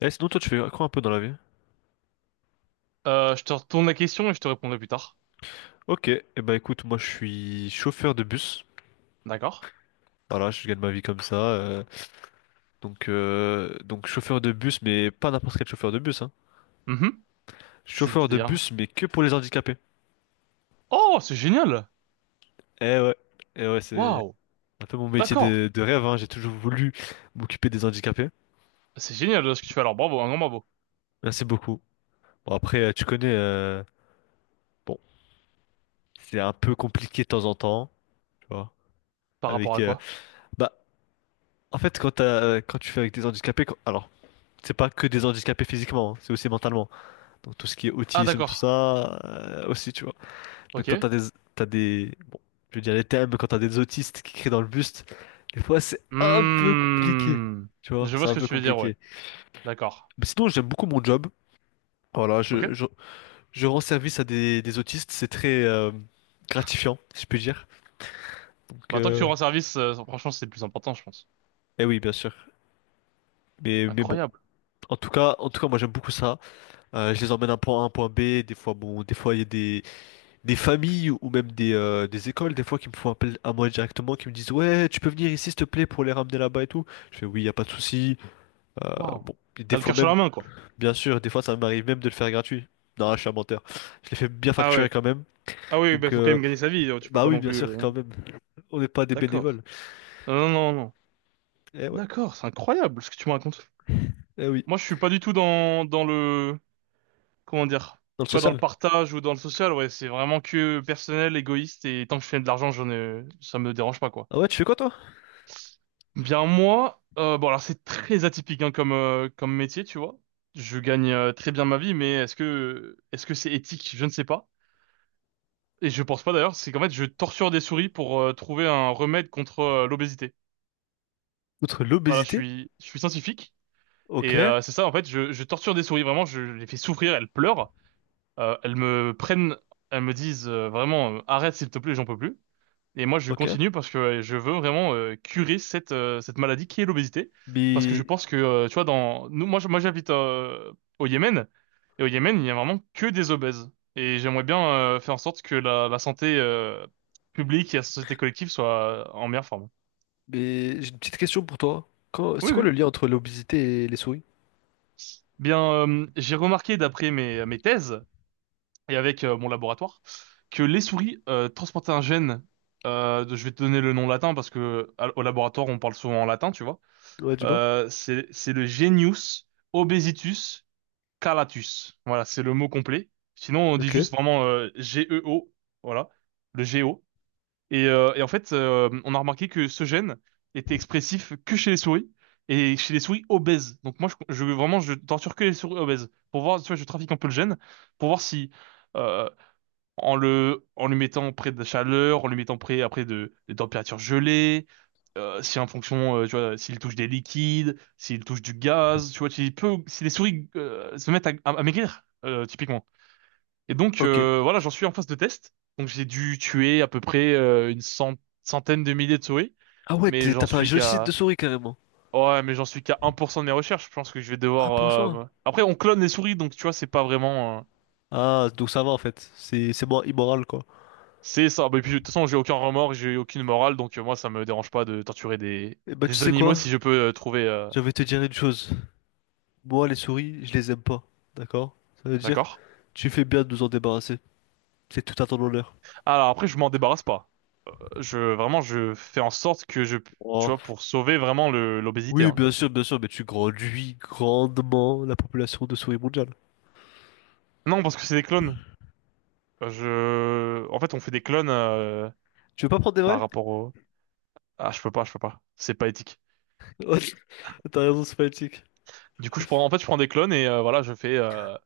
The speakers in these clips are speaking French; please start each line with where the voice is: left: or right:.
left: Sinon, toi, tu fais quoi un peu dans la vie?
right: Je te retourne la question et je te répondrai plus tard.
left: Ok, bah écoute, moi je suis chauffeur de bus.
right: D'accord?
left: Voilà, je gagne ma vie comme ça. Donc chauffeur de bus, mais pas n'importe quel chauffeur de bus, hein.
right: Mhm.
left: Chauffeur de
right: C'est-à-dire...
left: bus, mais que pour les handicapés.
right: Oh, c'est génial!
left: Eh ouais, eh ouais, c'est
right: Waouh!
left: un peu mon métier
right: D'accord.
left: de rêve, hein. J'ai toujours voulu m'occuper des handicapés.
right: C'est génial ce que tu fais alors. Bravo, un grand bravo.
left: Merci beaucoup. Bon, après, tu connais, bon, c'est un peu compliqué de temps en temps, tu vois.
right: Par rapport
left: Avec,
right: à quoi?
left: bah, en fait, quand t'as, quand tu fais avec des handicapés, c'est pas que des handicapés physiquement, hein, c'est aussi mentalement. Donc tout ce qui est
right: Ah,
left: autisme, tout
right: d'accord.
left: ça, aussi, tu vois. Donc quand
right: Ok.
left: t'as des, bon, je veux dire les thèmes, mais quand t'as des autistes qui crient dans le buste, des fois c'est un peu compliqué,
right: Hmm.
left: tu vois,
right: Je
left: c'est
right: vois ce
left: un
right: que
left: peu
right: tu veux dire, ouais.
left: compliqué.
right: D'accord.
left: Mais sinon, j'aime beaucoup mon job. Voilà,
right: Ok.
left: je rends service à des autistes, c'est très gratifiant, si je peux dire. Donc,
right: Bah, tant que tu
left: euh,
right: rends service, franchement, c'est le plus important, je pense.
left: eh oui, bien sûr. Mais bon.
right: Incroyable.
left: En tout cas, moi j'aime beaucoup ça. Je les emmène d'un point A à un point B. Des fois, bon, des fois il y a des familles ou même des écoles, des fois, qui me font appel à moi directement, qui me disent, ouais, tu peux venir ici, s'il te plaît, pour les ramener là-bas et tout. Je fais, oui, y a pas de souci. Euh,
right: Waouh.
left: Et
right: T'as
left: des
right: le
left: fois
right: cœur sur
left: même,
right: la main, quoi.
left: bien sûr, des fois, ça m'arrive même de le faire gratuit. Non, je suis un menteur. Je les fais bien
right: Ah
left: facturer
right: ouais.
left: quand même.
right: Ah oui, bah
left: Donc,
right: faut quand
left: euh,
right: même gagner sa vie, tu peux
left: Bah
right: pas
left: oui,
right: non
left: bien
right: plus...
left: sûr, quand même. On n'est pas des bénévoles.
right: D'accord. Non, non, non, non.
left: Eh ouais,
right: D'accord, c'est incroyable ce que tu me racontes.
left: eh oui,
right: Moi, je suis pas du tout dans le... comment dire,
left: dans le
right: tu vois, dans le
left: social.
right: partage ou dans le social, ouais, c'est vraiment que personnel, égoïste, et tant que je fais de l'argent, j'en ai, ça me dérange pas, quoi.
left: Ah ouais, tu fais quoi, toi?
right: Bien, moi, bon, alors c'est très atypique, hein, comme, comme métier, tu vois. Je gagne très bien ma vie, mais est-ce que c'est éthique? Je ne sais pas. Et je pense pas d'ailleurs, c'est qu'en fait, je torture des souris pour trouver un remède contre l'obésité.
left: Outre
right: Voilà,
left: l'obésité.
right: je suis scientifique.
left: Ok,
right: Et c'est ça, en fait, je torture des souris, vraiment, je les fais souffrir, elles pleurent. Elles me prennent, elles me disent vraiment arrête s'il te plaît, j'en peux plus. Et moi je
left: ok.
right: continue parce que je veux vraiment curer cette cette maladie qui est l'obésité parce que je
left: Mais,
right: pense que tu vois dans nous moi j'habite au Yémen et au Yémen il y a vraiment que des obèses et j'aimerais bien faire en sorte que la santé publique et la société collective soit en meilleure forme.
left: mais j'ai une petite question pour toi. C'est
right: Oui
left: quoi le
right: oui.
left: lien entre l'obésité et les souris?
right: Bien j'ai remarqué d'après mes thèses et avec mon laboratoire que les souris transportaient un gène. Je vais te donner le nom latin parce que au laboratoire on parle souvent en latin, tu vois.
left: Ouais, du moins.
right: C'est le genius obesitus calatus. Voilà, c'est le mot complet. Sinon on dit
left: Ok,
right: juste vraiment GEO, voilà, le GEO. Et en fait, on a remarqué que ce gène était expressif que chez les souris et chez les souris obèses. Donc moi, vraiment, je torture que les souris obèses pour voir, tu vois, je trafique un peu le gène pour voir si euh, en le mettant près de la chaleur, en le mettant près après de températures gelées, si en fonction tu vois s'il touche des liquides, s'il touche du gaz, tu vois s'il peut si les souris se mettent à maigrir typiquement. Et donc
left: ok.
right: voilà, j'en suis en phase de test. Donc j'ai dû tuer à peu près centaine de milliers de souris,
left: Ah ouais,
right: mais
left: t'as
right: j'en
left: fait un
right: suis
left: génocide de
right: qu'à
left: souris carrément.
right: Ouais, mais j'en suis qu'à 1% de mes recherches. Je pense que je vais
left: Ah, pour
right: devoir.
left: ça.
right: Après, on clone les souris, donc tu vois, c'est pas vraiment.
left: Ah, donc ça va en fait. C'est moins immoral quoi.
right: C'est ça. Bah, et puis, de toute façon, j'ai aucun remords, j'ai aucune morale, donc moi, ça me dérange pas de torturer
left: Et bah, tu
right: des
left: sais
right: animaux
left: quoi?
right: si je peux trouver.
left: Je vais te dire une chose. Moi, les souris, je les aime pas. D'accord? Ça veut dire,
right: D'accord?
left: tu fais bien de nous en débarrasser. C'est tout à ton honneur.
right: Alors après, je m'en débarrasse pas. Je vraiment, je fais en sorte que tu
left: Oh.
right: vois, pour sauver vraiment le l'obésité,
left: Oui,
right: hein. Que-
left: bien sûr, mais tu grandis grandement la population de souris mondiale.
right: Non, parce que c'est des clones. En fait, on fait des clones
left: Tu veux pas prendre des vrais?
right: par rapport au. Ah, je peux pas. C'est pas éthique.
left: T'as raison, c'est politique.
right: Du coup, en fait, je prends des clones et voilà,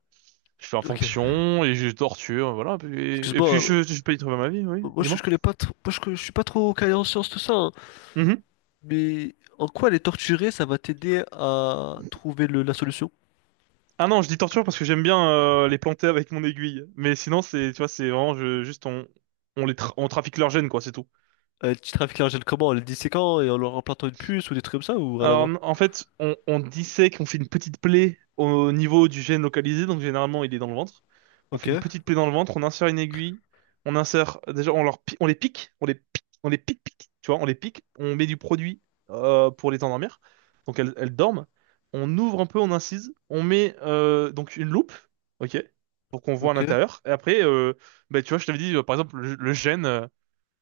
right: je fais en
left: Ok.
right: fonction et je torture, voilà. Et puis
left: Excuse-moi,
right: je peux y trouver ma vie, oui.
left: moi
right: Dis-moi.
left: je connais pas trop, je suis pas trop calé en sciences tout ça, hein.
right: Mm-hmm.
left: Mais en quoi les torturer, ça va t'aider à trouver la solution?
right: Ah non, je dis torture parce que j'aime bien les planter avec mon aiguille. Mais sinon, c'est, tu vois, c'est vraiment juste on les on trafique leurs gènes, quoi, c'est tout.
left: Tu trafiques l'argent comment? En les disséquant et en leur implantant une puce ou des trucs comme ça ou rien à
right: Alors,
left: voir?
right: en fait, on dissèque, on fait une petite plaie au niveau du gène localisé, donc généralement il est dans le ventre. On
left: Ok,
right: fait une petite plaie dans le ventre, on insère une aiguille, on insère, déjà on, leur, on les pique, tu vois, on les pique, on met du produit pour les endormir, donc elles dorment. On ouvre un peu, on incise, on met donc une loupe, ok, pour qu'on voit à
left: ok,
right: l'intérieur. Et après, bah, tu vois, je t'avais dit, par exemple, le gène,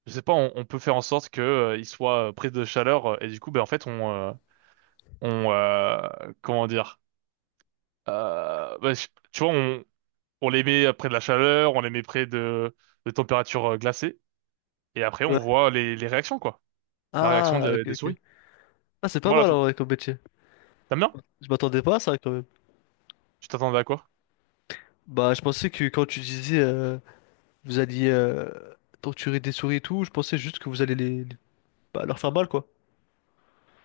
right: je sais pas, on peut faire en sorte que il soit pris de chaleur, et du coup, bah, en fait, on... on euh, comment dire bah, tu vois on les met près de la chaleur on les met près de températures glacées et après on
left: ouais.
right: voit les réactions quoi. La réaction
left: Ah, ok,
right: des
left: ok.
right: souris.
left: Ah, c'est pas
right: Voilà
left: mal
right: tout.
left: en vrai comme métier.
right: T'aimes bien.
left: Je m'attendais pas à ça quand même.
right: Tu t'attendais à quoi?
left: Bah, je pensais que quand tu disais vous alliez torturer des souris et tout, je pensais juste que vous allez bah, leur faire mal quoi.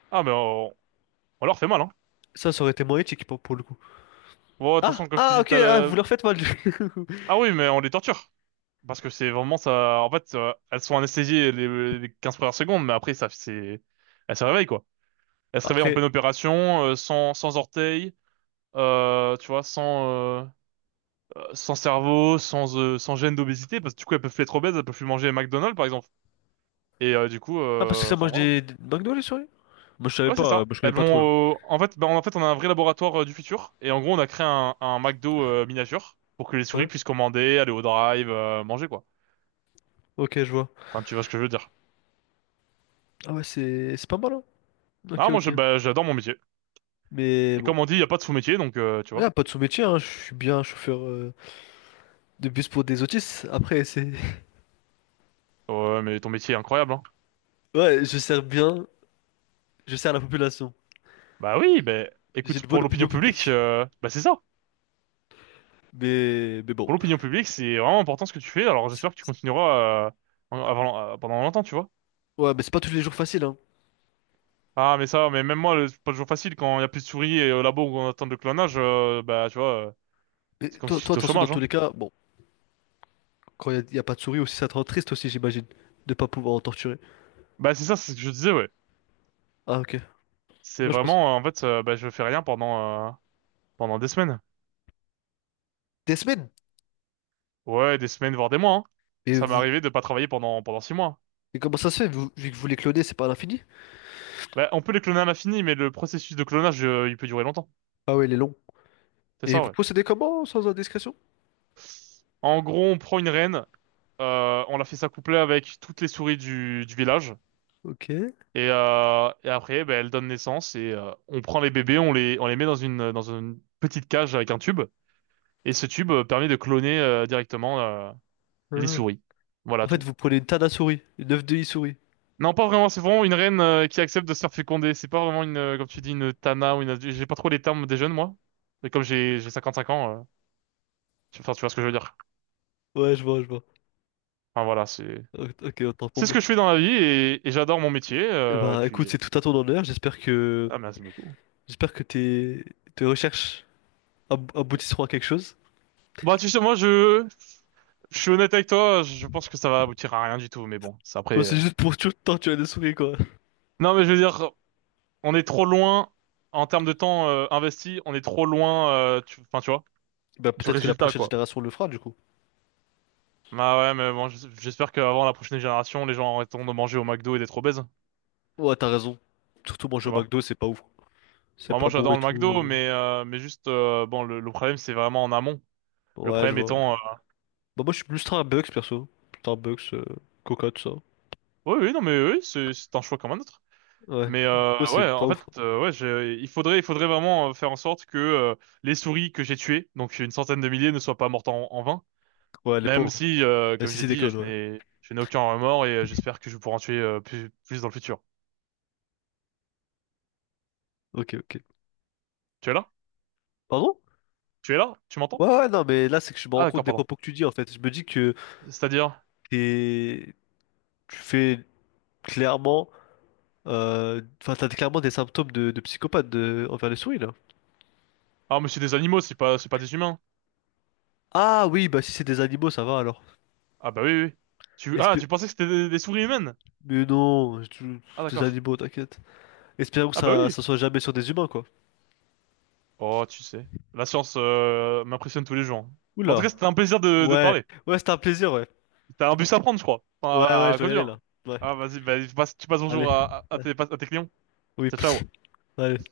right: Ah mais on leur fait mal, hein.
left: Ça aurait été moins éthique pour le coup.
right: Bon, de toute
left: Ah,
right: façon comme je te
left: ah,
right: dis
left: ok,
right: t'as
left: ah, vous
right: le...
left: leur faites mal.
right: Ah oui, mais on les torture parce que c'est vraiment ça, en fait, elles sont anesthésiées les 15 premières secondes, mais après ça c'est elles se réveillent quoi, elles se réveillent en
left: Après,
right: pleine opération sans orteils, tu vois sans euh, sans cerveau, sans gêne d'obésité, parce que du coup, elles peuvent plus être obèses, elles peuvent plus manger McDonald's, par exemple. Et du coup,
left: ah, parce que ça
right: enfin
left: mange
right: voilà.
left: des McDo, les souris? Moi, je savais
right: Ouais, c'est
left: pas,
right: ça.
left: moi, je connais
right: Elles
left: pas trop.
right: vont, en fait, en fait, on a un vrai laboratoire du futur, et en gros, on a créé un McDo miniature pour que les souris
left: Ouais,
right: puissent commander, aller au drive, manger quoi.
left: ok, je vois.
right: Enfin, tu vois ce que je veux dire.
left: Ah ouais, c'est pas mal, hein. Ok,
right: Ah, moi, je,
left: ok.
right: bah, j'adore mon métier.
left: Mais
right: Et
left: bon,
right: comme on dit, il y a pas de sous-métier, donc tu
left: ouais,
right: vois.
left: pas de sous-métier, hein. Je suis bien chauffeur de bus pour des autistes. Après, c'est...
right: Ouais, mais ton métier est incroyable, hein.
left: Ouais, je sers bien, je sers la population.
right: Bah oui, ben
left: J'ai
right: écoute,
left: une
right: pour
left: bonne opinion
right: l'opinion publique,
left: publique.
right: bah c'est ça.
left: Mais bon.
right: Pour l'opinion publique, c'est vraiment important ce que tu fais. Alors j'espère que tu
left: C'est-
right: continueras avant, pendant longtemps, tu vois.
left: Ouais, mais c'est pas tous les jours facile, hein.
right: Ah, mais ça, mais même moi, c'est pas toujours facile quand il y a plus de souris et au labo où on attend le clonage, bah tu vois,
left: Mais
right: c'est comme
left: toi, toi, de
right: si j'étais
left: toute
right: au
left: façon, dans
right: chômage,
left: tous
right: hein.
left: les cas, bon, quand il y, a y a pas de souris aussi, ça te rend triste aussi, j'imagine, de pas pouvoir en torturer.
right: Bah c'est ça, c'est ce que je disais, ouais.
left: Ah, ok.
right: C'est
left: Moi, je pense...
right: vraiment, en fait, bah je fais rien pendant pendant des semaines.
left: Des semaines.
right: Ouais, des semaines voire des mois, hein.
left: Et,
right: Ça m'est
left: vous...
right: arrivé de pas travailler pendant 6 mois.
left: et comment ça se fait, vu que vous les clonez, c'est pas à l'infini?
right: Bah on peut les cloner à l'infini, mais le processus de clonage, il peut durer longtemps.
left: Ah ouais, il est long.
right: C'est
left: Et
right: ça,
left: vous
right: ouais.
left: procédez comment, sans indiscrétion?
right: En gros, on prend une reine, on la fait s'accoupler avec toutes les souris du village.
left: Ok.
right: Et après, ben, elle donne naissance et on prend les bébés, on les met dans dans une petite cage avec un tube. Et ce tube permet de cloner directement les
left: Hmm.
right: souris. Voilà
left: En fait,
right: tout.
left: vous prenez une Tana souris, une œuf de i souris.
right: Non, pas vraiment, c'est vraiment une reine qui accepte de se faire féconder. C'est pas vraiment une, comme tu dis, une tana ou une... adulte. J'ai pas trop les termes des jeunes, moi. Mais comme j'ai 55 ans, enfin, tu vois ce que je veux dire.
left: Ouais, je vois, je vois.
right: Enfin, voilà, c'est
left: Ok, autant pour
right: c'est ce
left: moi.
right: que je fais dans la vie et j'adore mon métier.
left: Eh bah écoute, c'est tout à ton honneur. J'espère que
right: Ah, merci beaucoup.
left: j'espère que tes tes recherches aboutisseront à quelque chose.
right: Bah tu sais, je suis honnête avec toi, je pense que ça va aboutir à rien du tout, mais bon, c'est après.
left: Toi,
right: Euh.
left: c'est juste pour torturer des souris, quoi.
right: Non, mais je veux dire, on est trop loin en termes de temps investi, on est trop loin, enfin tu vois,
left: Bah
right: du
left: peut-être que la
right: résultat
left: prochaine
right: quoi.
left: génération le fera, du coup.
right: Bah ouais, mais bon, j'espère qu'avant la prochaine génération, les gens arrêteront de manger au McDo et d'être obèses,
left: Ouais, t'as raison. Surtout manger
right: tu
left: au
right: vois.
left: McDo, c'est pas ouf. C'est
right: Bah,
left: pas
right: moi,
left: bon
right: j'adore
left: et
right: le McDo,
left: tout.
right: mais juste, bon, le problème c'est vraiment en amont. Le
left: Ouais, je
right: problème
left: vois.
right: étant,
left: Bah moi je suis plus Starbucks perso. Starbucks, euh, Coca, tout ça.
right: oui, oui, non, mais oui, c'est un choix comme un autre.
left: Ouais.
right: Mais
left: Toi c'est
right: ouais, en
left: pas ouf.
right: fait, ouais, il faudrait vraiment faire en sorte que les souris que j'ai tuées, donc une centaine de milliers, ne soient pas mortes en vain.
left: Ouais, les
right: Même
left: pauvres.
right: si,
left: Même
right: comme
left: si
right: j'ai
left: c'est des
right: dit,
left: clones, ouais.
right: je n'ai aucun remords et j'espère que je pourrai en tuer plus dans le futur.
left: Ok, ok.
right: Tu es là?
left: Pardon?
right: Tu es là? Tu m'entends?
left: Ouais, ouais, non, mais là c'est que je me
right: Ah
left: rends compte
right: d'accord,
left: des
right: pardon.
left: propos que tu dis en fait. Je me dis que
right: C'est-à-dire,
left: t'es- tu fais clairement... Enfin, t'as clairement des symptômes de psychopathe envers les souris là.
right: ah mais c'est des animaux, c'est pas des humains.
left: Ah oui, bah si c'est des animaux, ça va alors.
right: Ah bah oui, oui, oui. Tu, ah
left: Espé-
right: tu pensais que c'était des souris humaines?
left: Mais non,
right: Ah
left: des
right: d'accord.
left: animaux, t'inquiète. Espérons que
right: Ah bah
left: ça,
right: oui.
left: ça soit jamais sur des humains quoi.
right: Oh, tu sais, la science m'impressionne tous les jours. Mais en tout cas,
left: Oula.
right: c'était un plaisir de te
left: Ouais,
right: parler.
left: ouais, c'était un plaisir, ouais.
right: T'as un bus à prendre, je crois.
left: Ouais,
right: Enfin,
left: ouais, je
right: à
left: dois y aller
right: conduire.
left: là. Ouais,
right: Ah, vas-y, bah, tu passes
left: allez.
right: bonjour
left: Ouais.
right: à tes clients.
left: Oui,
right: Ciao,
left: possible.
right: ciao.
left: Allez.